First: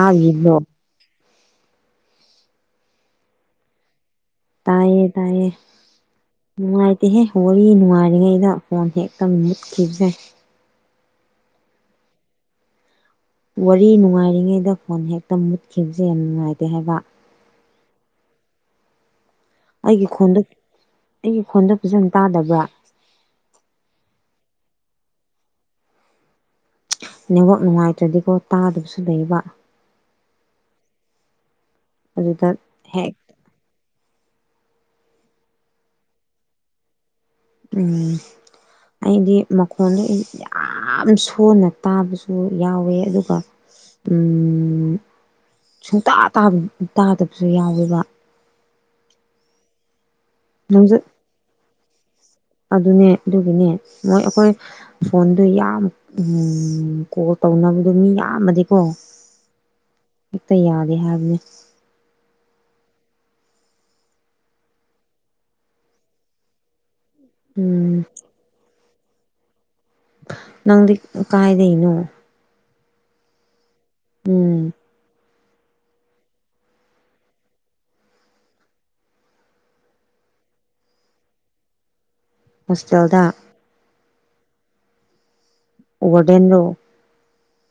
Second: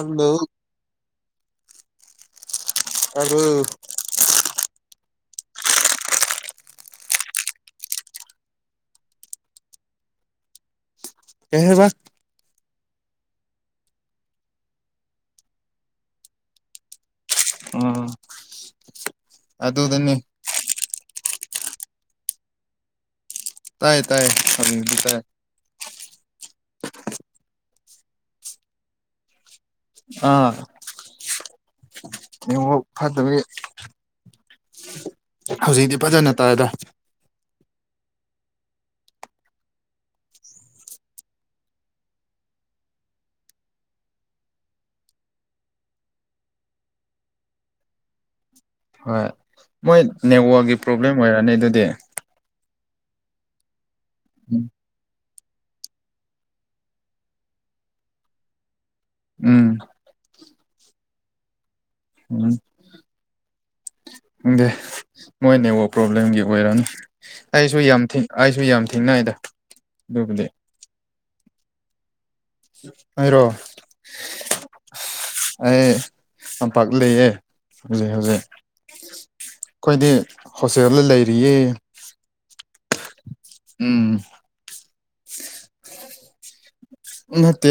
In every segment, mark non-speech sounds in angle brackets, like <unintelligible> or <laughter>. ꯑ ꯌꯦꯗꯣ ꯑꯗꯨ ꯇꯥꯏꯌꯦ ꯇꯥꯏꯌꯦ ꯅꯨꯡꯉꯥꯏꯇꯦꯍꯦ ꯋꯥꯔꯤ ꯅꯨꯡꯉꯥꯏꯔꯤꯉꯩꯗ ꯐꯣꯟ ꯍꯦꯛꯇ ꯃꯨꯠꯈꯤꯕꯁꯦ ꯀꯦꯕ ꯋꯥꯔꯤ ꯅꯨꯡꯉꯥꯏꯔꯤꯉꯩꯗ ꯐꯣꯟ ꯍꯦꯛꯇ ꯃꯨꯠꯈꯤꯕꯁꯦ ꯌꯥꯝ ꯅꯨꯡꯉꯥꯏꯇꯦ ꯍꯥꯏꯕ ꯑꯩꯒꯤ ꯑꯗꯨꯗꯅꯤ ꯈꯣꯟꯗ ꯑꯩꯒꯤ ꯈꯣꯟꯗ ꯐꯖꯅ ꯇꯥꯗꯕ꯭ꯔꯥ ꯇꯥꯏꯌꯦ ꯇꯥꯏꯌꯦ ꯁꯗꯤ ꯇꯥꯏ ꯅꯦꯛꯋꯥꯛ ꯅꯨꯡꯉꯥꯏꯇ꯭ꯔꯗꯤꯀꯣ ꯇꯥꯗꯕꯁꯨ ꯂꯩꯕ ꯑꯥ ꯑꯗꯨꯗ ꯌꯦꯉ ꯍꯦꯛ ꯐꯠꯇꯕꯤ ꯍꯧꯖꯤꯛꯇꯤ ꯐꯖꯅ ꯇꯥꯏꯗ ꯎꯝ ꯑꯩꯗꯤ ꯃꯈꯣꯟꯗ ꯌꯥꯝ ꯌꯥꯝ ꯁꯣꯟꯅ ꯇꯥꯕꯁꯨ ꯌꯥꯎꯋꯦ ꯑꯗꯨꯒ ꯁꯨꯡꯇꯥꯥꯕ ꯇꯥꯗꯕꯁꯨ ꯌꯥꯎꯋꯦꯕ ꯍꯣꯏ ꯃꯣꯏ ꯅꯦꯠꯋꯥꯛꯀꯤ ꯅꯪꯁꯨ ꯄ꯭ꯔꯣꯕ꯭ꯂꯦꯝ ꯑꯣꯏꯔꯛꯑꯅꯤ ꯑꯗꯨꯗꯤ ꯑꯗꯨꯅꯦ ꯑꯗꯨꯒꯤꯅꯦ ꯃꯣꯏ ꯑꯩꯈꯣꯏ ꯎꯝ ꯐꯣꯟ ꯑꯗꯨ ꯌꯥꯝ ꯀꯣꯜ ꯇꯧꯅꯕꯗꯣ ꯃꯤ ꯌꯥꯝꯕꯗꯤꯀꯣ ꯎꯝ꯫ ꯍꯦꯛꯇ ꯌꯥꯗꯦ ꯍꯥꯏꯕꯅꯦ꯫ ꯎꯝ꯫ ꯈꯪꯗꯦ ꯃꯣꯏ ꯅꯦꯠꯋꯥꯛ ꯄ꯭ꯔꯣꯕ꯭ꯂꯦꯝꯒꯤ ꯑꯣꯏꯔꯝꯅꯤ꯫ ꯑꯩꯁꯨ ꯎꯝ ꯌꯥꯝ ꯊꯦꯡ ꯑꯩꯁꯨ ꯌꯥꯝ ꯊꯦꯡꯅꯩꯗ꯫ ꯑꯗꯨꯕꯨꯗꯤ ꯅꯪꯗꯤ ꯀꯥꯏꯗꯩꯅꯣ꯫ ꯑꯩꯔꯣ꯫ ꯎꯝ ꯑꯩ ꯇꯝꯄꯥꯛꯇ ꯂꯩꯌꯦ ꯍꯧꯖꯤꯛ-ꯍꯧꯖꯤꯛ꯫ ꯑꯈꯣꯏꯗꯤ ꯍꯣꯁꯇꯦꯜꯗ ꯂꯩꯔꯤꯌꯦ꯫ ꯍꯣꯁꯇꯦꯜꯗꯥ꯫ ꯎꯝ ꯔꯦꯟꯔꫭ꯫ ꯅꯠꯇꯦ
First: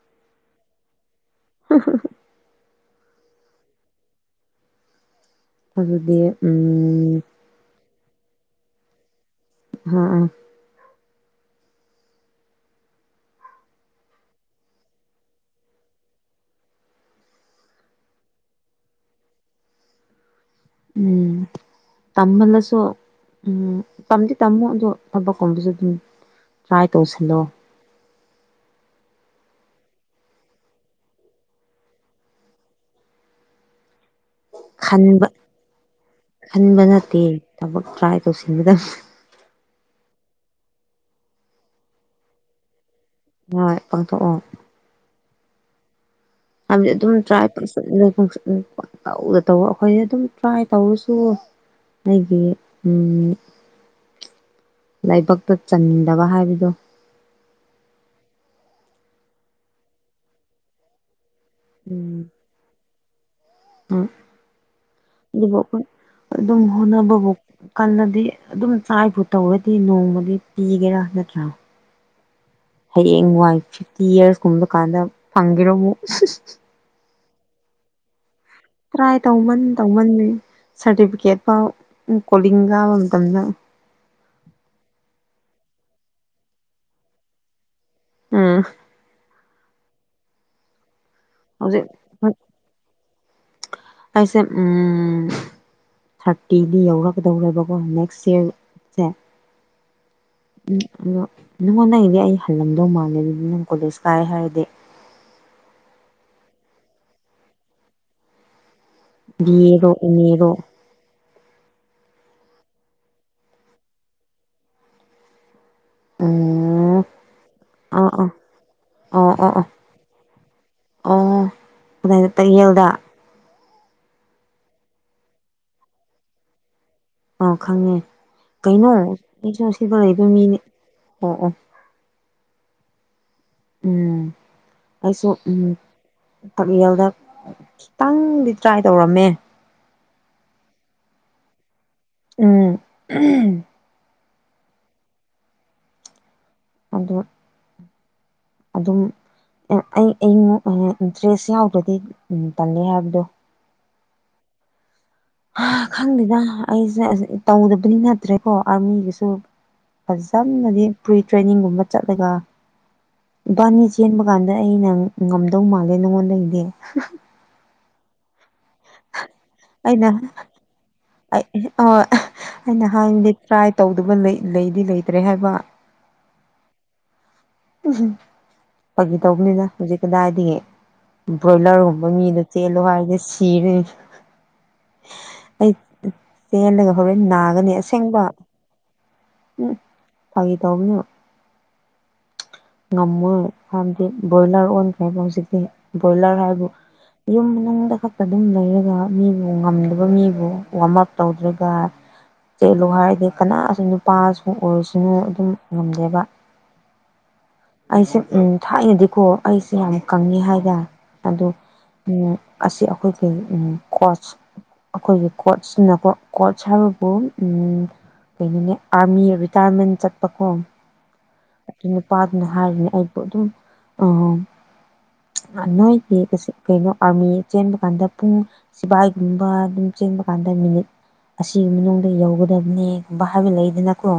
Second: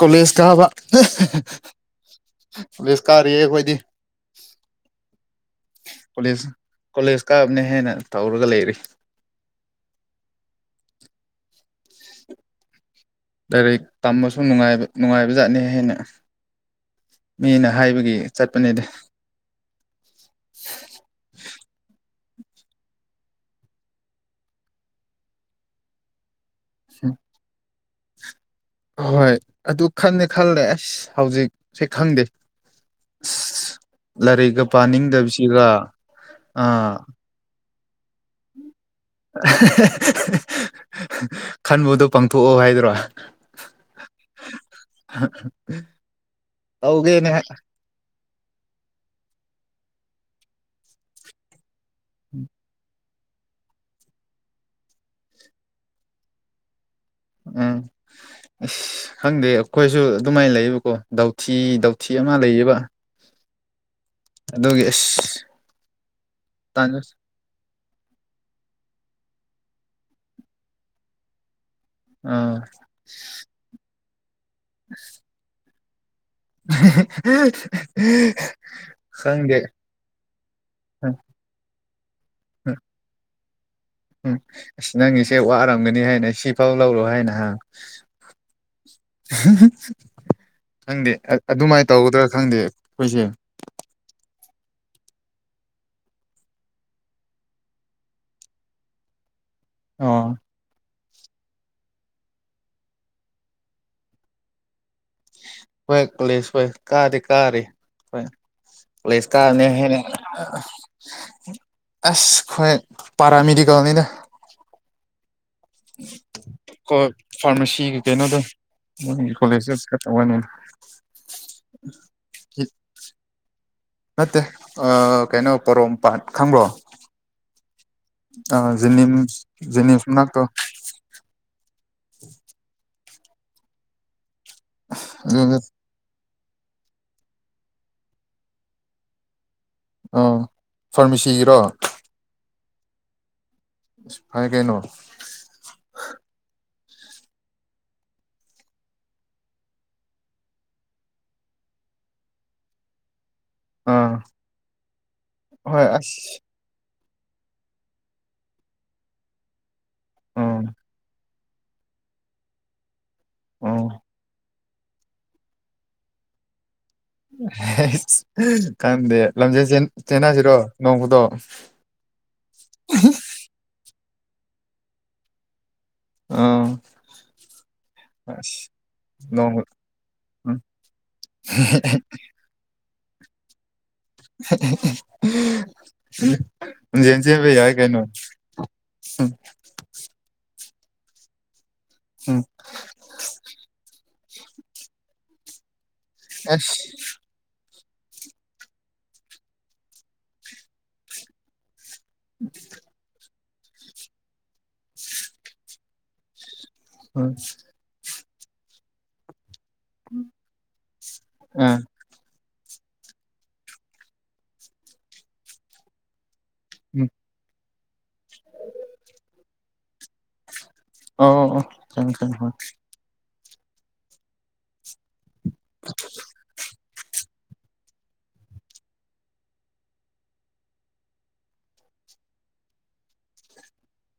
ꯀꯣꯂꯦꯖ ꯀꯥꯕ꯫ ꯀꫭꯂꯦꯁ ꯀꯥꯔꯤꯌꯦ ꯑꯈꫭꯗꯤ꯫ ꯑꯗꯨꯗꯤ ꯀꯣꯂꯦꯖ ꯎꯝ ꯀꯣꯂꯦꯖ ꯀꯥꯕꯅꯦ ꯍꯦꯟꯅ ꯇꯧꯔꯒ ꯂꯩꯔꯤ꯫ ꯍꯥ ꯑ ꯂꯥꯏꯔꯤꯛ ꯇꯝꯕꯁꯨ ꯅꯨꯡꯉꯥꯏꯕ ꯅꯨꯉꯥꯏꯕꯖꯥꯠꯅꯤ ꯍꯥꯏꯅ꯫ ꯃꯤꯅ ꯍꯥꯏꯕꯒꯤ ꯆꯠꯄꯅꯦꯗ꯫ ꯎꯝ꯫ ꯇꯝꯃꯜꯂꯁꯨ ꯎꯝ ꯇꯝꯗꯤ ꯇꯝꯃꯣ ꯑꯗꫭ ꯊꯕꯛꯀꯨꯝꯕꯁꯨ ꯑꯗꯨ ꯇ꯭ꯔꯥꯏ ꯇꯧꯁꯜꯂꯣ꯫ ꯍꯣꯏ ꯑꯗꯨ ꯈꯟꯟꯗꯤ ꯈꯜꯂꯦ ꯑꯁ ꯍꯧꯖꯤꯛꯁꯦ ꯈꯪꯗꯦ꯫ ꯑꯁ ꯂꯥꯏꯔꯤꯛꯀ ꯈꯟꯕ ꯄꯥꯅꯤꯡꯗꯕꯁꯤꯒꯥ ꯈꯟꯕ ꯑꯥ꯫ ꯅꯠꯇꯦ ꯊꯕꯛ ꯇ꯭ꯔꯥꯏ ꯇꯧꯁꯤꯟꯒꯗꯕ <unintelligible> ꯈꯟꯕꯗꯣ ꯄꯥꯡꯊꯣꯛꯑꯣ ꯍꯥꯏꯗꯨꯔꫭ꯫ ꯍꯣꯏ ꯄꯥꯡꯊꯣꯛꯑꯣ꯫ ꯎꯝ ꯍꯥꯏꯕꯗꯤ ꯑꯗꯨꯝ ꯇ꯭ꯔꯥꯏ <unintelligible> ꯇꯧ ꯑꯩꯈꯣꯏꯗꯤ ꯑꯗꯨꯝ ꯇ꯭ꯔꯥꯏ ꯇꯧꯔꯁꯨ ꯑꯩꯒꯤ ꯎꯝꯝ ꯂꯥꯏꯕꯛꯇ ꯆꯟꯗꯕ ꯍꯥꯏꯕꯗꯣ꯫ ꯎꯝ ꯑꯁ ꯈꯪꯗꯦ ꯑꯩꯈꯣꯏꯁꯨ ꯑꯗꯨꯃꯥꯏꯅ ꯂꯩꯕꯀꯣ ꯗꯥꯎ ꯊꯤ ꯗꯥꯎꯊꯤ ꯎꯝ ꯑꯃ ꯂꯩꯌꯦꯕ꯫ ꯑꯗꯨꯒꯤ ꯑꯁ ꯑꯗꯨꯕꯨ ꯑꯈꯣꯏ ꯑꯗꯨꯝ ꯇꯥꯟ ꯍꯣꯠꯅꯕꯕꯨ ꯀꯜꯂꯗꯤ ꯑꯗꯨꯝ ꯆꯥꯏꯕꯨ ꯇꯧꯔꯗꯤ ꯅꯣꯡꯃꯗꯤ ꯄꯤꯒꯦꯔꯥ ꯅꯠꯇ꯭ꯔꯥ꯫ ꯑꯥ꯫ ꯇꯤ ꯌꯦꯔꯁ ꯀꯨꯝꯕ ꯀꯥꯟꯗ ꯐꯪꯒꯦꯔꯃꯨꯛ꯫ <unintelligible> ꯇ꯭ꯔꯥꯏ ꯈꯪꯗꯦ ꯇꯧꯃꯟ ꯇꯧꯃꯟꯕꯒꯤ ꯁꯥꯔꯇꯤꯐꯤꯀꯦꯠ ꯐꯥꯎ ꯀꯣꯂꯤꯡ ꯀꯥꯕ ꯃꯇꯝꯗ꯫ ꯎꯝ ꯑꯁ ꯅꯪꯒꯤꯁꯦ ꯋꯥꯔꯝꯒꯅꯤ ꯍꯥꯏꯅ ꯁꯤꯐꯥꯎ ꯂꯧꯔꯣ ꯍꯥꯏꯅ ꯍꯥ꯫ ꯎꯝ ꯈꯪꯗꯦ꯫ ꯍꯧꯖꯤꯛ ꯑꯗꯨꯃꯥꯏꯅ ꯇꯧꯒꯗ꯭ꯔꯥ ꯈꯪꯗꯦ ꯑꯈꯣꯏꯁꯦ꯫ ꯇꯦ ꯎꯝꯝ ꯊꯥꯔꯇꯤꯗꯤ ꯌꯧꯔꯛꯀꯗꯧꯔꯦꯕꯀꯣ ꯅꯦꯛꯁ ꯏꯌꯥꯔꯁꯦ꯫ ꯑꯣ ꯑꯗꯣ ꯅꯪꯉꯣꯟꯗꯩꯗꯤ ꯑꯩ ꯍꯜꯂꯝꯗꯧ ꯃꯥꯜꯂꯦ ꯑꯗꯨꯗꯤ ꯅꯪ ꯀꯣꯂꯦꯖ ꯀꯥꯏ ꯍꯥꯏꯔꯗꯤ ꯍꯣꯏ ꯀꯣꯂꯤꯁ ꯍꯣꯏ ꯀꯥꯗꯤ ꯀꯥꯔꯤ ꯍꯣꯏ ꯀꯣꯜꯂꯦꯖ ꯕꯤ ꯀꯕꯅ ꯑꯦꯔꯣ ꯍꯦꯟꯅ ꯑꯦꯝ ꯑꯦꯔꯣ ꯑꯁ ꯈꯣꯏ ꯄꯔꯥ ꯃꯦꯗꯤꯀꯦꯜꯅꯤꯗ ꯎꯝ ꯀꯣ ꯐꯥꯔꯃꯥꯁꯤꯒꯤ ꯑꯣ ꯑꯣ ꯀꯩꯅꯣꯗꯣ <unintelligible> ꯏꯀꯣꯂꯣꯖꯦꯁ ꯈꯔ ꯇꯧꯋꯦꯅꯦ ꯑꯗꯨ ꯀꯗꯥꯏꯗ ꯇꯥꯛꯌꯦꯜꯗ ꯅꯠꯇꯦ ꯑ ꯀꯩꯅꯣ ꯄꯣꯔꯣꯝꯄꯥꯥꯠ ꯈꯪꯕ꯭ꯔꯣ ꯑꯣ ꯈꯪꯉꯦ ꯖꯦꯅꯤꯝ ꯀꯩꯅꯣ ꯖꯦꯅꯤꯝꯁ ꯑꯩꯁꯨ ꯑꯁꯤꯗ ꯖꯦꯅꯤꯝꯁ ꯂꯩꯕ ꯃꯅꯥꯛꯇꯣ ꯃꯤꯅꯦ ꯑꯣ ꯑꯣ ꯎꯝ ꯑꯩꯁꯨ ꯑꯗꯨꯗ ꯎꯝ ꯇꯥꯛꯌꯦꯜꯗ ꯈꯤꯇꯪꯗꯤ ꯇ꯭ꯔꯥꯏ ꯇꯧꯔꯝꯃꯦ ꯑꯥ ꯐꯥꯔꯃꯥꯁꯤꯒꯤꯔꯣ ꯎꯝ <unintelligible> ꯁ ꯐꯔꯦ ꯀꯩꯅꯣ ꯑꯗꯨ ꯑꯗꯨꯝ ꯑꯩ ꯑꯩꯅ ꯑ ꯏꯟꯇ꯭ꯔꯦꯁ ꯌꯥꯎꯗ꯭ꯔꯗꯤ ꯎ ꯇꯜꯂꯦ ꯍꯥꯏꯕꯗꯣ ꯑꯥ ꯍ ꯍꯣꯏ ꯑꯁ ꯈꯪꯗꯦꯗ ꯑꯩꯁꯦ ꯑꯖꯦ ꯇꯧꯗꯕꯗꯤ ꯅꯠꯇ꯭ꯔꯦꯀꯣ ꯑꯥꯔꯃꯤꯒꯤꯁꯨ ꯑꯥ ꯐꯖꯝꯅꯗꯤ ꯄ꯭ꯔꯤ ꯇ꯭ꯔꯦꯅꯤꯡꯒꯨꯝꯕ ꯆꯠꯂꯒ ꯑꯥ ꯏꯕꯥꯅꯤ ꯆꯦꯟꯕ ꯀꯥꯟꯗ ꯑꯩꯅ ꯉꯝꯗꯧ ꯃꯥꯜꯂꯦ ꯅꯪꯉꯣꯟꯗꯒꯤꯗꯤ <unintelligible> ꯈꯪꯗꯦ ꯂꯝꯖꯦꯜ ꯆꯦꯟ ꯑꯩꯅ ꯆꯦꯟꯅꯁꯤꯔꯣ ꯅꯣꯡ ꯐꯥꯗꯣꯛ ꯑꯩꯅ ꯍꯥꯏꯕꯅꯤ ꯇ꯭ꯔꯥꯏ ꯇꯧꯗꯕ ꯂꯩ ꯂꯩꯗꯤ ꯂꯩꯇ꯭ꯔꯦ ꯍꯥꯏꯕ <unintelligible> ꯑꯁ <inaudible> ꯐꯒꯤ ꯅꯣꯡ ꯇꯧꯕꯅꯤꯅ ꯍꯧꯖꯤꯛ ꯀꯗꯥꯏꯗꯒꯤ ꯎꯝ ꯕ꯭ꯔꯣꯏꯂꯔꯒꯨꯝꯕ ꯃꯤꯗ ꯆꯦꯜꯂꯨ ꯍꯥꯏ ꯅꯨꯁꯤꯔꯦ ꯑꯩ ꯄꯦꯜꯂꯒ ꯂꯝꯖꯦꯜ ꯍꯣꯔꯦꯟ ꯆꯦꯟꯕ ꯅꯥꯒꯅꯤ ꯌꯥꯏ ꯀꯩꯅꯣ ꯑꯁꯦꯡꯕ ꯎꯝ ꯐꯥꯒꯤ ꯇꯧꯕꯅꯣ ꯎꯝ ꯉꯝꯃꯣꯏ ꯍꯥꯏꯕꯗꯤ ꯕꯣꯏꯂꯔ ꯑꯣꯟꯈ꯭ꯔꯦꯕ ꯍꯧꯖꯤꯛꯇꯤ ꯕꯣꯏꯂꯔ ꯍꯥꯏꯕꯨ ꯑꯁ ꯌꯨꯝ ꯃꯅꯨꯡꯗ ꯈꯛꯇ ꯑꯗꯨꯝ ꯂꯩꯔꯒ ꯃꯤꯕꯨ ꯉꯝꯗꯕ ꯃꯤꯕꯨ ꯋꯥꯔꯝ ꯑꯞ ꯇꯧꯗ꯭ꯔꯒ ꯆꯦꯜꯂꯣ ꯍꯥꯏꯔꯗꯤ ꯀꯅꯥꯁꯨ ꯅꯨꯄꯥꯁꯨ ꯑꯣꯏꯔꯁꯅꯨ ꯑꯗꯨꯝ ꯉꯝꯗꯦꯕ <inaudible> ꯁꯤ ꯎ ꯊꯥꯏꯅꯗꯤꯀꯣ ꯑꯩꯁꯦ ꯌꯥꯝ ꯀꯪꯉꯦ ꯍꯥꯏꯗꯤ ꯑꯗꯣ ꯑ ꯎꯝ ꯑꯁꯤ ꯑꯩꯈꯣꯏꯒꯤ ꯀꯩꯅꯣ ꯎꯝ ꯀꯣꯔꯆ ꯑꯩꯈꯣꯏꯒꯤ ꯀꯣꯔꯆꯁꯤꯅꯀꯣ ꯀꯣꯆ ꯎꯝ ꯍꯥꯏꯕꯕꯨ ꯎꯝ ꯀꯩꯅꯣꯅꯦ ꯑꯥꯔꯃꯤ ꯔꯤꯇꯥꯏꯌꯔꯃꯦꯟ ꯆꯠꯄꯀꯣ ꯑꯣ ꯑꯣ ꯈꯪꯉꯤ ꯈꯪꯉꯤ ꯅꯍꯥꯏꯔꯤꯅꯦ ꯑꯩꯕꯨ ꯑꯗꯨꯝ ꯑ ꯅꯣꯏꯒꯤ ꯑꯁꯤ ꯀꯩꯅꯣ ꯑꯥꯔꯃꯤ ꯆꯦꯟꯕ ꯀꯥꯟꯗ ꯄꯨꯡ ꯁꯤꯕꯥꯏꯒꯨꯝꯕ ꯑꯗꯨꯝ ꯆꯦꯟꯕ ꯀꯥꯟꯗ ꯃꯤꯅꯤꯠ ꯑꯁꯤꯒꯤ ꯃꯅꯨꯡꯗ ꯌꯧꯒꯗꯕꯅꯦꯒꯨꯝꯕ ꯍꯥꯏꯕ ꯂꯩꯗꯅꯀꯣ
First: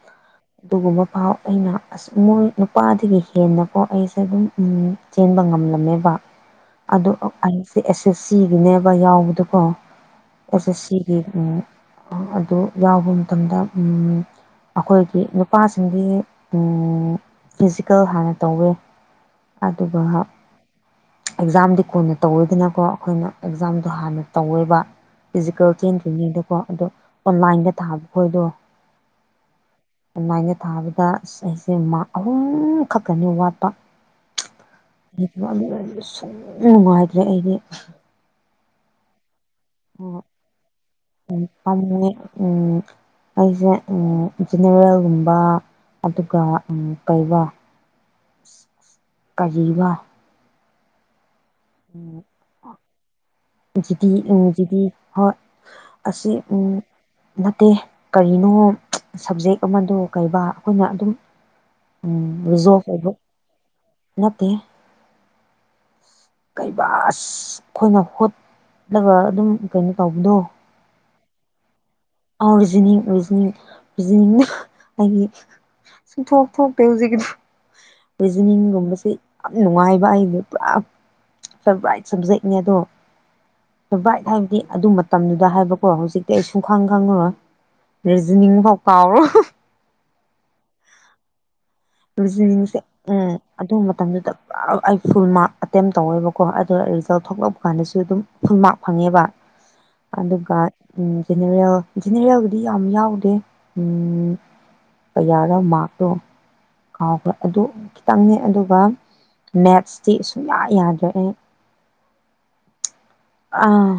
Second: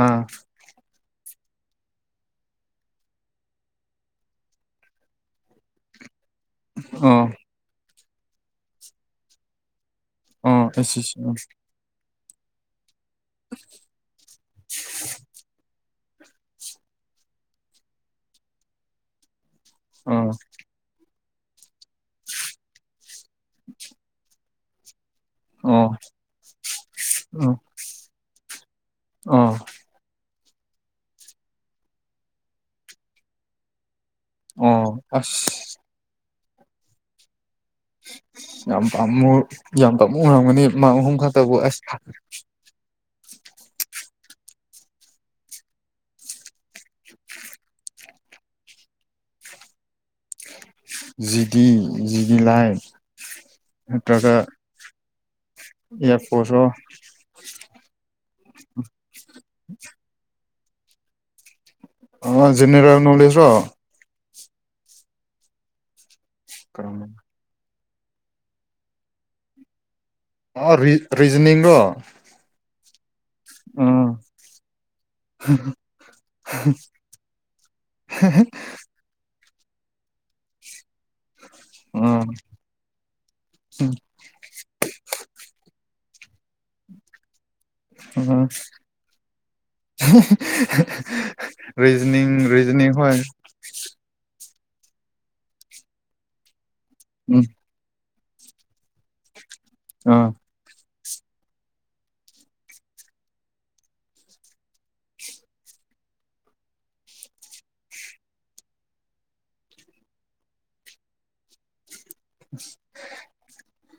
ꯑꯥ ꯑꯗꯨꯒꯨꯝꯕ ꯄꯥꯎ ꯑꯩꯅ ꯑꯁ__ ꯃꯣꯏ ꯅꯨꯄꯥꯗꯒꯤ ꯍꯦꯟꯅ ꯀꯣ ꯑꯩꯁꯦ ꯑꯗꯨꯝ ꯎꯝ ꯆꯦꯟꯕ ꯉꯝꯂꯝꯃꯦꯕ ꯑ ꯑꯣ ꯑꯩꯁꯦ ꯑꯦꯁ ꯑꯦꯁ ꯁꯤꯒꯤꯅꯦꯕ ꯌꯥꯎꯕꯗꯀꯣ ꯑ ꯑꯣ ꯑꯁ ꯁꯤꯒꯤ ꯑꯣ ꯎ ꯑꯗꯨ ꯌꯥꯎ ꯃꯇꯝꯗ ꯑꯩꯈꯣꯏꯒꯤ ꯅꯨꯄꯥꯁꯤꯡꯒꯤ ꯐꯤꯖꯤꯀꯦꯜ ꯍꯥꯟꯅ ꯇꯧꯋꯦ ꯑꯗꯨꯒ ꯑꯦꯛꯖꯥꯝꯗꯤ ꯀꯣꯟꯅ ꯇꯧꯋꯣꯏꯗꯅꯀꯣ ꯑꯩꯈꯣꯏꯅ ꯑꯦꯛꯖꯥꯝꯗꯣ ꯍꯥꯟꯅ ꯇꯧꯋꯦꯕ꯫ ꯐꯤꯖꯤꯀꯦꯜ ꯑꯣ ꯑꯣ ꯆꯦꯟꯗ꯭ꯔꯤꯉꯩꯗꯀꯣ ꯑꯗꯣ ꯑꯣꯟꯂꯥꯏꯟꯗ ꯊꯥꯕ ꯈꯣꯏꯗꯣ ꯑꯣ ꯑꯣꯟꯂꯥꯏꯒ ꯊꯥꯕꯗ ꯑꯩꯁꯦ ꯑꯍꯨꯝ ꯈꯛꯛꯇꯅꯤ ꯋꯥꯠꯄ꯫ ꯑꯣ ꯑꯁ ꯁꯨꯝ ꯅꯨꯡꯉꯥꯏꯇ꯭ꯔꯦ ꯑꯩꯗꯤ ꯌꯥꯝ ꯄꯥꯝꯃꯨ ꯌꯥꯝ ꯇ ꯎꯔꯝꯒꯅꯤ ꯃꯥꯡ ꯑꯍꯨꯝ ꯈꯛꯇꯕꯨ ꯑꯁ ꯄꯥꯝꯃꯨꯌꯦ ꯎꯝ ꯑꯩꯁꯦ ꯖꯦꯅꯦꯔꯦꯜꯒꯨꯝꯕ ꯑꯗꯨꯒ ꯀꯩꯕ ꯀꯔꯤꯕ ꯖꯤꯗꯤ ꯖꯤꯗꯤ ꯂꯥꯏꯠ ꯖꯤꯗꯤ ꯅꯠꯇ꯭ꯔꯒ ꯎꯝ ꯖꯤꯗꯤ ꯍꯣꯏ ꯌꯥ ꯑꯁꯤ ꯀꯣꯁꯣ ꯎꯝ ꯅꯠꯇꯦ ꯀꯔꯤꯅꯣ ꯁꯕꯖꯦꯛ ꯑꯃꯗ ꯀꯩꯕꯥ ꯑꯩꯈꯣꯏꯅ ꯑꯗꯨꯝ ꯎꯝ ꯑ ꯖꯦꯅꯦꯔꯦꯜ ꯔꯤꯖꯣꯗ ꯅꯣꯂꯦꯖꯔꯣ ꯅꯠꯇ ꯀꯩꯕ ꯀꯔꯝꯕ ꯑꯩꯈꯣꯏꯅ ꯍꯣꯠꯂꯒ ꯑꯗꯨꯝ ꯀꯩꯅꯣ ꯇꯧꯕꯗꯣ ꯑꯔꯤꯖꯅꯤꯡꯒꯣ ꯑꯣꯔꯤꯖ ꯍꯧꯖꯤꯅ ꯑꯩꯗꯤ ꯁꯨꯡꯊꯣꯛ ꯊꯣꯛꯄꯦ ꯍꯧꯖꯤꯛ ꯔꯤꯖꯅꯤꯡꯒꯨꯝꯕꯁꯦ ꯌꯥꯝ ꯅꯨꯡꯉꯥꯏꯕ ꯑꯩꯁꯦ ꯄꯨꯔꯥ ꯐꯦꯚꯥꯏꯠ ꯎꯝ ꯁꯕꯖꯦꯛꯅꯦ ꯑꯗꯣ ꯐꯦꯚꯥꯏꯠ ꯍꯥꯏꯕꯗꯤ ꯑꯗꯨ ꯃꯇꯝꯗꯨꯗ ꯍꯥꯏꯕꯀꯣ ꯍꯧꯖꯤꯛꯇꯤ ꯑꯩ ꯁꯨꯡ ꯈꯪ ꯈꯪꯉꯨꯔꯣꯏ ꯑ ꯂꯖꯅꯤꯡꯁꯦ ꯎꯝ ꯑꯗꯨ ꯃꯇꯝꯗꯨꯗ ꯑꯩ ꯐꯨꯜ ꯃꯥꯔꯛ ꯑꯦꯇꯦꯝ ꯇꯧꯋꯦꯕꯀꯣ ꯑꯗꯣ ꯑꯩ ꯔꯤꯖꯜ ꯎꯝ ꯊꯣꯛꯂꯛꯄ ꯀꯥꯟꯗꯁꯨ ꯑꯗꯨꯝ ꯐꯨꯜ ꯃꯥꯔꯛ ꯐꯪꯉꯦꯕ ꯑꯥ ꯑꯗꯨꯒ ꯎꯝ ꯔꯦꯜ ꯖꯦꯅꯦꯔꯦꯜꯗꯤ ꯌꯥꯝ ꯌꯥꯎꯗꯦ ꯎꯝ ꯀꯌꯥꯔꯣ ꯃꯥꯔꯛꯇꯣ ꯀꯥꯎꯈ꯭ꯔ ꯑꯗꯨ ꯈꯤꯇꯪꯅꯦ ꯑꯗꯨꯒ ꯃꯦꯠꯁꯇꯤ ꯁꯨꯡꯌꯥ ꯌꯥꯗ꯭ꯔꯑꯦ <inaudible> ꯑꯥ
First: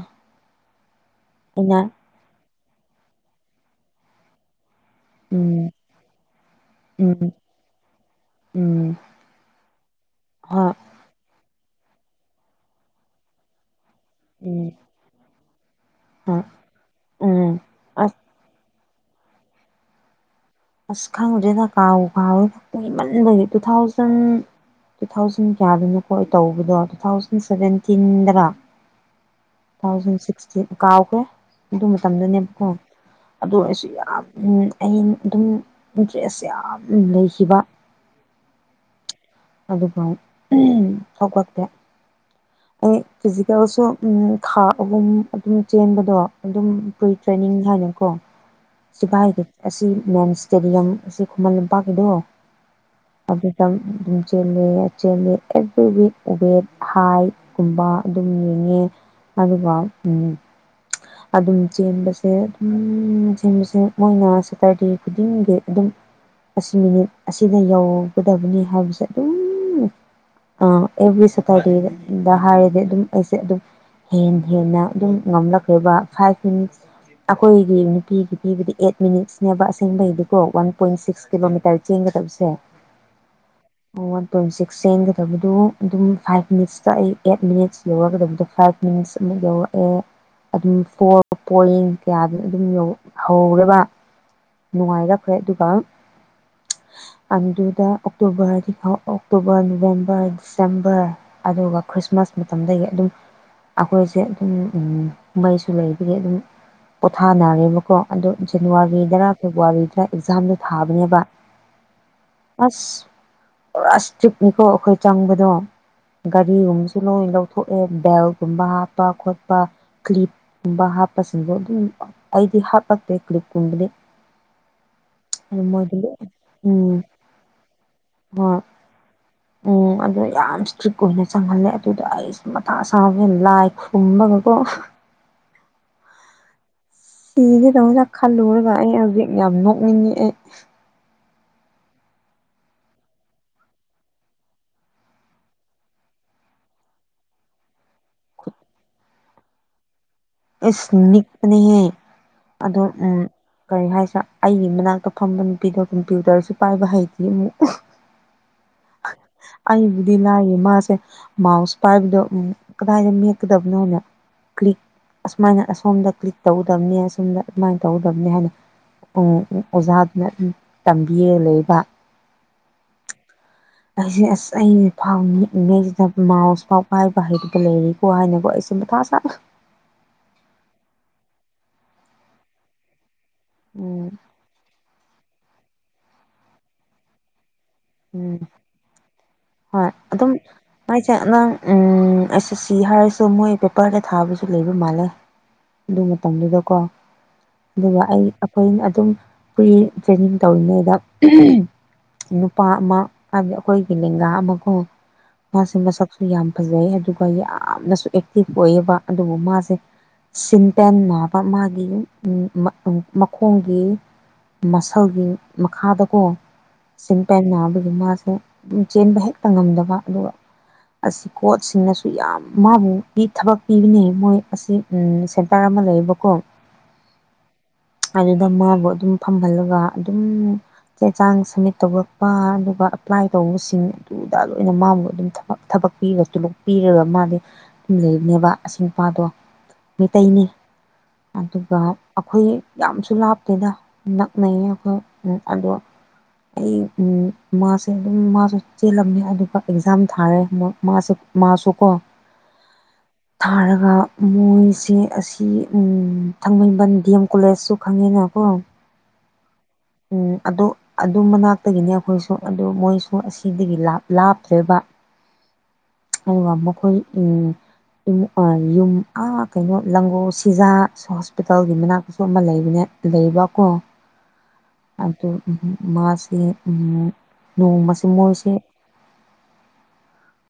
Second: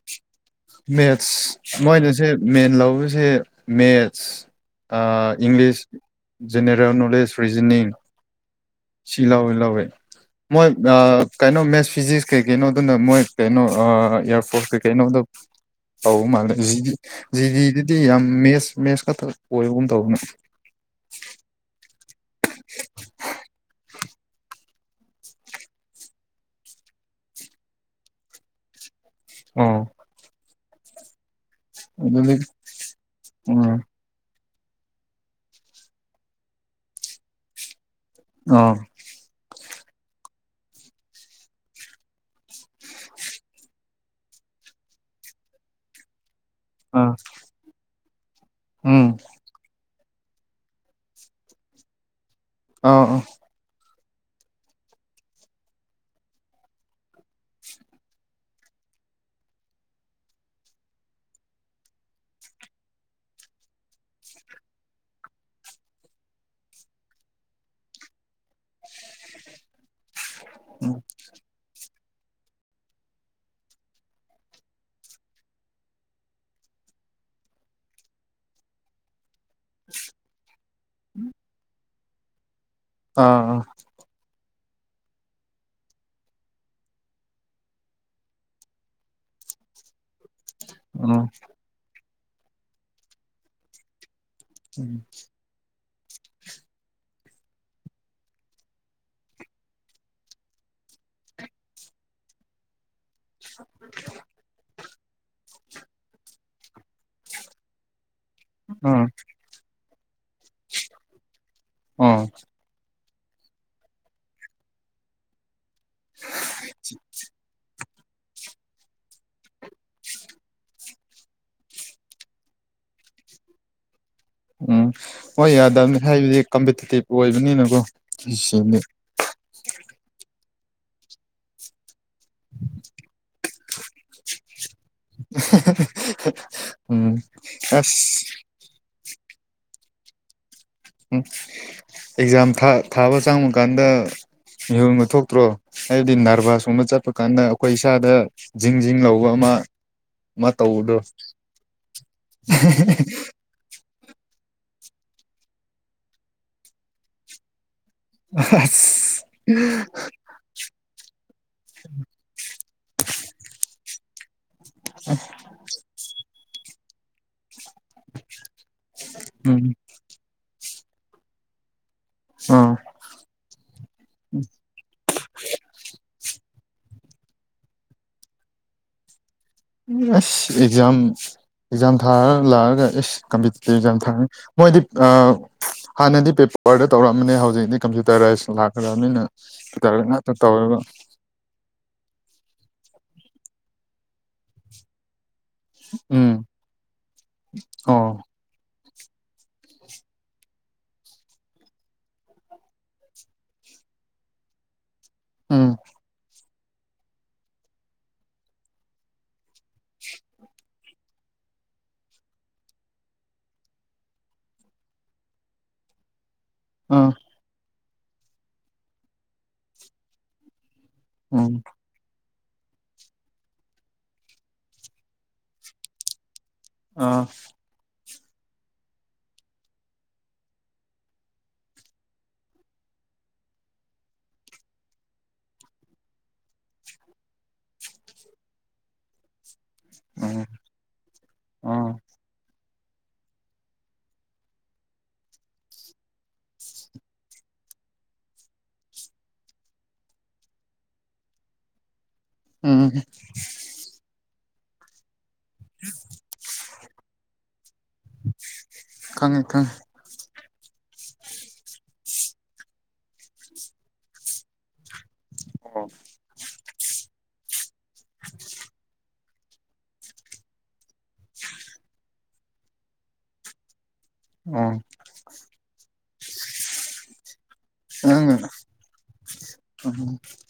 ꯃꯦꯠꯁ ꯑꯩꯅ ꯃꯣꯏꯅꯁꯦ ꯃꯦꯟ ꯂꯧꯕꯁꯦ ꯃꯦꯠꯁ ꯎꯝ ꯏꯪꯂꯤꯁ ꯖꯦꯅꯔꯦꯜ ꯎꯝ ꯅꯣꯂꯦꯖ ꯔꯤꯖꯅꯤꯡ ꯎꯝ ꯁꯤ ꯂꯧꯋꯤ ꯂꯧꯏꯤ ꯃꯣꯏ ꯍꯣꯏ ꯀꯩꯅꯣ ꯃꯦꯠꯁ ꯐꯤꯖꯤꯛꯁ ꯀꯩ ꯀꯩꯅꯣ ꯑꯗꯨꯅ ꯃꯣꯏ ꯀꯩꯅꯣ ꯎꯝ ꯑꯦꯌꯥꯔꯄꯣꯔꯠ ꯀꯩꯀꯩꯩꯅꯣꯗ ꯇꯧ ꯍꯣꯏ ꯃꯥꯜꯂꯦ ꯖꯤꯗꯤ ꯎꯝ ꯖꯤꯗꯤꯗꯨꯗꯤ ꯑꯁ ꯌꯥꯝ ꯃꯦꯠꯁ ꯃꯦꯠꯁ ꯈꯛꯇ ꯑꯣꯏꯕꯒꯨꯝ ꯇꯧꯕꯅꯦ ꯐꯋꯦ ꯏꯃꯟꯕ ꯇꯨ ꯊꯥꯎꯖꯟ ꯇꯨ ꯊꯥꯎꯖꯟ ꯀꯌꯥꯗꯅꯣꯀꯣ ꯑꯩ ꯇꯧꯕꯗꯣ ꯇꯨ ꯊꯥꯎꯖꯟ ꯁꯚꯦꯟꯇꯤꯟꯗꯔ ꯇꯨ ꯑꯣ ꯊꯥꯎꯖꯟ ꯁꯤꯛꯁꯇꯤꯟ ꯀꯥꯎꯈ꯭ꯔꯦ ꯑꯗꯨ ꯑꯗꯨꯗꯤ ꯃꯇꯝꯗꯅꯦꯕ ꯀ ꯑꯗꯣ ꯎꯝ ꯑꯩꯁꯨ ꯌꯥꯝ ꯑ ꯑꯗꯨꯝ ꯏꯟꯇꯔꯦꯁ ꯌꯥꯝ ꯂꯩꯈꯤꯕ ꯑꯥ ꯑꯗꯨꯒ ꯊꯧꯀꯄꯦ ꯑꯩ ꯐꯤꯖꯤꯀꯦꯜꯁꯨ ꯈꯥ ꯑꯍꯨꯝ ꯑꯗꯨꯝ ꯆꯦꯟꯕꯗꯣ ꯑꯗꯨꯝ ꯄ꯭ꯔꯤ ꯑꯥ ꯇ꯭ꯔꯦꯅꯤꯡ ꯍꯥꯏꯅꯀꯣ ꯎꯝ ꯁꯤꯚꯥꯏꯗꯤ ꯑꯁꯤ ꯃꯦꯟ ꯏꯁꯇꯦꯗꯤꯌꯝ ꯑꯁꯤ ꯈꯨꯃꯟ ꯂꯝꯄꯥꯛꯀꯤꯗꯣ ꯑꯥ ꯑꯗꯨꯗ ꯑꯗꯨꯝ ꯆꯦꯜꯂꯤ ꯆꯦꯜꯂꯤ ꯑꯦꯕ꯭ꯔꯤ ꯋꯤꯛ ꯋꯦꯠ ꯍꯥꯏ ꯨꯝꯕ ꯑꯗꯨꯝ ꯌꯦꯡꯉꯦ ꯑꯗꯨꯒ ꯑꯗꯨꯝ ꯆꯦꯟꯕꯁꯦ ꯑꯗꯨꯝ ꯆꯦꯟꯕꯁꯦ ꯃꯣꯏꯅ ꯁꯦꯇꯔꯗꯦ ꯈꯨꯗꯤꯡꯒꯤ ꯑꯗꯨꯝ ꯑꯁꯤ ꯃꯤꯅꯤꯠ ꯑꯁꯤꯗ ꯌꯧꯒꯗꯕꯅꯤ ꯍꯥꯏꯕꯁꯦ ꯑꯗꯨꯝ ꯑ ꯑꯦꯕ꯭ꯔꯤ ꯁꯇꯔꯗꯦꯗ ꯍꯥꯏꯔꯗꯤ ꯑꯗꯨꯝ ꯑꯩꯁꯦ ꯑꯗꯨꯝ ꯍꯦ ꯍꯦꯟꯅ ꯑꯗꯨꯝ ꯉꯝꯂꯛꯕ ꯐꯥꯏꯚ ꯃꯤ ꯑꯩꯈꯣꯏꯒꯤ ꯅꯨꯄꯤꯒꯤ ꯄꯤꯕꯨꯗꯤ ꯑꯩꯠ ꯃꯤꯅꯤꯠꯁꯅꯦꯕ ꯑꯁꯦꯡꯕꯒꯤꯗꯤꯀꯣ ꯋꯥꯟ ꯄꯣꯏꯟ ꯁꯤꯛꯁ ꯀꯤꯂꯣꯃꯤꯇꯔ ꯆꯦꯡꯒ ꯀꯁꯦ ꯑꯥ ꯄꯣꯏꯟ ꯁꯤꯛꯁ ꯆꯦꯟꯒꯗꯕꯗꯨꯣ ꯑꯗꯨꯝ ꯐꯥꯏꯚ ꯃꯤꯅꯤꯠꯁ ꯆꯥꯛꯏ ꯑꯩꯠ ꯃꯤꯅꯤꯠꯁ ꯌꯧꯔꯒꯗꯕꯗꯣ ꯐꯥꯏꯚ ꯃꯤꯅꯤꯠꯁ ꯑꯃꯨꯛ ꯌꯧꯔꯛꯑꯦ ꯑꯗꯨꯝ ꯑꯥ ꯄꯣꯣꯔꯡ ꯀꯌꯥꯗꯨꯅ ꯑꯗꯨꯝ ꯍꯧꯔꯦꯕ ꯎꯝ ꯅꯨꯡꯉꯥꯏꯖꯈ꯭ꯔꯦ ꯑꯗꯨꯒ <unintelligible> ꯑꯗꯨꯗꯨꯗ ꯑꯣꯛꯇꯣꯕꯔ ꯑꯣꯛꯇꯣꯕꯔ ꯅꯕꯦꯝꯕꯔ ꯗꯤꯁꯦꯝꯕꯔ ꯑꯗꯨꯒ ꯈ꯭ꯔꯤꯁꯃꯥꯁ ꯃꯇꯝꯗꯒꯤ ꯑꯗꯨꯝ ꯑꯩꯈꯣꯏꯁꯦ ꯑꯗꯨꯝ ꯃꯩ ꯁꯨ ꯂꯩꯕꯒꯤ ꯑꯗꯨꯝ ꯄꯣꯊꯥꯅꯔꯦꯕꯀꯣ ꯑꯗꯨꯣ ꯎꯝ ꯑꯥ ꯖꯅꯋꯥꯔꯤꯗꯔꯥ ꯐꯦꯕꯋꯥꯔꯤꯗ ꯑꯦꯛꯖꯥꯝꯗꯣ ꯊꯥꯕꯅꯦꯕ ꯎꯝ ꯑꯁ ꯄꯨꯔꯥ ꯏꯁꯇ꯭ꯔꯤꯞꯅꯤꯀꯣ ꯑꯩꯈꯣꯏ ꯆꯪꯕꯗꯣ ꯒꯥꯔꯤꯒꯨꯝꯕꯁꯨ ꯂꯣꯏ ꯂꯧꯊꯣꯛ ꯕꯦꯜꯒꯨꯝꯕ ꯍꯥꯞꯄ ꯈꯣꯠꯄ ꯀ꯭ꯂꯤꯞ ꯀꯨꯝꯕ ꯍꯥꯞꯄꯁꯤꯡꯕꯣ ꯑꯗꯨ ꯑꯩꯗꯤ ꯍꯥꯄꯛꯇꯦ ꯀ꯭ꯂꯤꯞꯀꯨꯝꯕꯗꯤ ꯎꯝ ꯍꯣꯏ ꯑꯗꯨ ꯃꯣꯏꯗꯤ ꯌꯥꯗꯕꯅꯤ ꯍꯥꯏꯕꯗꯤ ꯎꯝ ꯀꯝꯄꯤꯇꯤꯇꯤꯞ ꯑꯣꯏꯕꯅꯤꯅꯀꯣ ꯁꯤꯗꯤ <unintelligible> ꯑꯗꯨꯗꯣ ꯌꯥꯝ ꯏꯁꯇ꯭ꯔꯤꯛ ꯑꯣꯏꯅ ꯆꯪꯍꯜꯂꯦ ꯑꯗꯨꯗ ꯑꯩꯁ ꯃꯇꯥ ꯁꯥꯡꯕ ꯍꯦ ꯂꯥꯏ ꯈꯨꯨꯝꯕꯒꯀꯣ <unintelligible> ꯁꯤꯒꯦꯗꯧꯅ ꯑꯁ ꯈꯜꯂꯨꯔꯒ ꯑꯩ ꯍꯧꯖꯤꯛ ꯌꯥꯝ ꯅꯣꯛꯅꯤꯡꯉꯤ ꯑꯩ ꯎꯝ ꯑꯦꯛꯖꯥꯝ ꯊꯥꯕ ꯆꯪꯕ ꯀꯥꯟꯗ ꯃꯤꯍꯣꯟꯕ ꯊꯣꯛꯇ꯭ꯔꯣ ꯍꯥꯏꯕꯗꯤ ꯔꯚꯁꯀꯨꯝꯕ ꯆꯠꯄ ꯀꯥꯟꯗ ꯑꯩꯈꯣꯏ ꯏꯁꯥꯗ ꯖꯤꯡ ꯖꯤꯡ ꯂꯧꯕ ꯑꯃ ꯍꯣꯏ ꯏꯁꯁ ꯅꯤꯛꯄꯅꯦꯍꯦ ꯑꯗꯣ ꯎꯝ ꯀꯔꯤ ꯍꯥꯏꯁꯤ ꯑꯩꯒꯤ ꯃꯅꯥꯛꯇ ꯐꯝꯕ ꯅꯨꯄꯤꯗꯣ ꯀꯝꯄ꯭ꯌꯨꯇꯔꯁꯨ ꯄꯥꯏꯕ ꯍꯩꯇꯗꯤ ꯑꯃꯨꯛ ꯑꯁ ꯑꯩꯕꯨꯗꯤ ꯂꯥꯏ ꯏꯃꯁꯦ ꯃꯥꯁ ꯄꯥꯏꯕꯨꯗ ꯎ ꯀꯗꯥꯏꯗ ꯃꯦꯛꯀꯗꯕꯅꯣꯅ ꯀ꯭ꯛ ꯑꯁꯨꯃꯥꯏꯅ ꯑꯁꯣꯝꯗ ꯀ꯭ꯂꯤꯛ ꯇꯧꯒꯗꯕꯅꯤ ꯑꯁꯣꯝꯗ ꯑꯗꯨꯃꯥꯏꯅ ꯇꯧꯒꯗꯕꯅꯤ ꯍꯥꯏꯅ ꯎꯝ ꯑꯣꯖꯥꯗꯨꯅ ꯇꯝꯕꯤꯔ ꯂꯩꯕ ꯑꯥ ꯑꯩꯁꯦ ꯑꯁ ꯑꯩꯁ ꯐꯥꯎ ꯌꯦꯛꯂꯤꯉꯩꯁꯤꯗ ꯃꯥꯁ ꯄꯥꯎ ꯀꯥꯏ ꯃꯍ ꯍꯥꯏꯔꯕ ꯂꯩꯔꯤ ꯀꯋꯥ ꯍꯥꯏꯅꯀꯣ ꯏꯁꯤ ꯀ ꯊꯥ ꯆꯥ ꯑꯁ ꯑꯦꯛꯖꯥꯝ ꯑꯦꯛꯖꯥꯝ ꯊꯥꯔ ꯂꯥꯛꯑꯒ ꯑꯦꯁ ꯀꯝꯄꯤꯇꯤꯇꯤꯞ ꯌꯥꯝ ꯎꯝ ꯊꯥꯡꯉꯦ ꯃꯣꯏꯗꯤ ꯍꯥꯟꯅꯗꯤ ꯄꯦꯄꯔꯗ ꯇꯧꯔꯛꯑꯝꯕꯅꯦ ꯍꯧꯖꯤꯛꯅꯤ ꯎꯝ ꯀꯝꯄ꯭ꯌꯨꯇꯔꯥꯏꯁ ꯂꯥꯛꯈ꯭ꯔꯕ ꯃꯤꯅ ꯍꯣꯏ ꯇꯔꯒ ꯑꯗꯨꯝ ꯉꯥꯛꯇ ꯇꯧꯋꯦꯕ ꯆꯁꯤ ꯍꯥꯏꯔꯁꯨ ꯃꯣꯏ ꯄꯦꯄꯔꯗ ꯊꯥꯕꯁꯨ ꯂꯩꯕ ꯃꯥꯜꯂꯦ ꯑꯗꯨ ꯎꯝ ꯃꯇꯝꯗꯨꯗꯀꯣ ꯑꯗꯨꯒ ꯑꯣ ꯑꯩ ꯑꯩꯈꯣꯏ ꯑꯗꯨꯝ ꯑꯩꯈꯏ ꯇ꯭ꯔꯦꯅꯤꯡ ꯇꯧꯔꯤꯉꯩꯗ ꯅꯨꯄꯥ ꯑꯃ ꯍꯥꯏꯕꯗꯤ ꯑꯩꯈꯣꯏꯒꯤ ꯂꯦꯡꯒꯥ ꯑꯃꯈꯣ ꯎꯝ ꯃꯥꯁꯤ ꯃꯁꯛꯁꯨ ꯌꯥꯝ ꯐꯖꯩ ꯑꯗꯨꯒ ꯌꯥꯝꯅꯁꯨ ꯑꯦꯛꯇꯤꯚ ꯑꯣꯏꯌꯦꯕ ꯑꯗꯨꯕꯨ ꯃꯥꯁꯦ ꯁꯤꯟꯇꯦꯟ ꯅꯥꯕ ꯃꯥꯒꯤ ꯃꯈꯣꯡꯒꯤ ꯃꯁꯜꯒꯤ ꯃꯈꯥꯗꯀꯣ ꯑꯥ ꯑꯗꯨꯒꯤ ꯃꯥꯁꯦ ꯆꯦꯟꯕ ꯍꯦꯛꯇ ꯉꯝꯗꯕ ꯑꯗꯨꯒ ꯑꯁꯤ ꯎꯝ ꯀꯣꯠꯁꯤꯡꯅꯁꯨ ꯌꯥꯝ ꯃꯥꯕꯨ ꯊꯕꯛ ꯄꯤꯕꯅꯦ ꯃꯣꯏ ꯑꯁꯤ ꯁꯦꯟꯇꯔ ꯑꯃ ꯂꯩꯌꯦꯕꯀꯣ ꯑꯥ ꯑꯗꯨꯗ ꯃꯥꯕꯨ ꯑꯗꯨꯝ ꯐꯝꯍꯜꯂꯒ ꯑꯗꯨꯝ ꯆꯦ ꯆꯥꯡ ꯁꯃꯤꯠ ꯇꯧꯕ ꯑꯗꯨꯒ ꯑꯦꯄ꯭ꯂꯥꯏ ꯇꯧꯕꯁꯤꯡ ꯑꯗꯨꯗ ꯂꯣꯏꯅ ꯃꯥꯕꯨ ꯑꯗꯨꯝꯕ ꯄꯤꯔꯒ ꯂꯩꯕꯅꯦꯕ ꯑ ꯅꯨꯄꯥꯗꯣ ꯃꯤꯇꯩꯩꯅꯤ ꯎꯝ ꯑꯗꯨꯒ ꯎꯝ ꯑꯩꯈꯣꯏ ꯌꯥꯝꯁꯨ ꯂꯥꯞꯇꯦꯗ ꯅꯛꯅꯩꯌꯦ ꯑꯩꯈꯣꯏ ꯑꯗꯣ ꯑꯩ ꯎ ꯃꯥꯁꯦ ꯑꯗꯨꯝ ꯃꯥꯁꯨ ꯆꯦꯜꯂꯝꯃꯦ ꯑꯗꯨꯒ ꯑꯦꯛꯖꯥꯝ ꯊꯥꯔꯦ ꯃꯥꯁꯦ ꯃꯥꯁꯨꯀꯣ ꯎꯝ ꯃꯣꯏꯁꯦ ꯑꯁꯤ ꯊꯥꯡꯃꯩꯕꯟ ꯗꯤ ꯑꯦꯝ ꯀꯣꯂꯦꯖꯁꯨ ꯈꯪꯉꯤꯅꯀꯣ ꯈꯪꯉꯦ ꯈꯪꯉꯦ ꯎꯝ ꯑꯗꯨ ꯑꯗꯨ ꯃꯅꯥꯛꯇꯒꯤꯅꯤ ꯑꯩꯈꯣꯏꯁꯨ ꯑꯗꯨ ꯃꯣꯏꯁꯨ ꯑꯁꯤꯗꯒꯤ ꯂꯥꯞꯇ꯭ꯔꯦꯕ ꯑ ꯋꯥꯃꯈꯣꯏ ꯎꯝ ꯌꯨꯝ ꯑꯥ ꯀꯩꯅꯣ ꯂꯪꯒꯣꯜ ꯁꯤꯖꯥ ꯍꯣꯁꯄꯤꯇꯥꯜꯒꯤ ꯃꯅꯥꯛꯇꯁꯨ ꯑꯃ ꯂꯩꯕꯅꯦ ꯂꯩꯕꯀꯣ ꯎꯝ ꯑꯗꯨꯇꯣ ꯃꯥꯁꯦ ꯎꯝ ꯅꯣꯡꯃꯁꯦ ꯅꯪꯅ ꯃꯣꯏꯁꯦ ꯎꯝ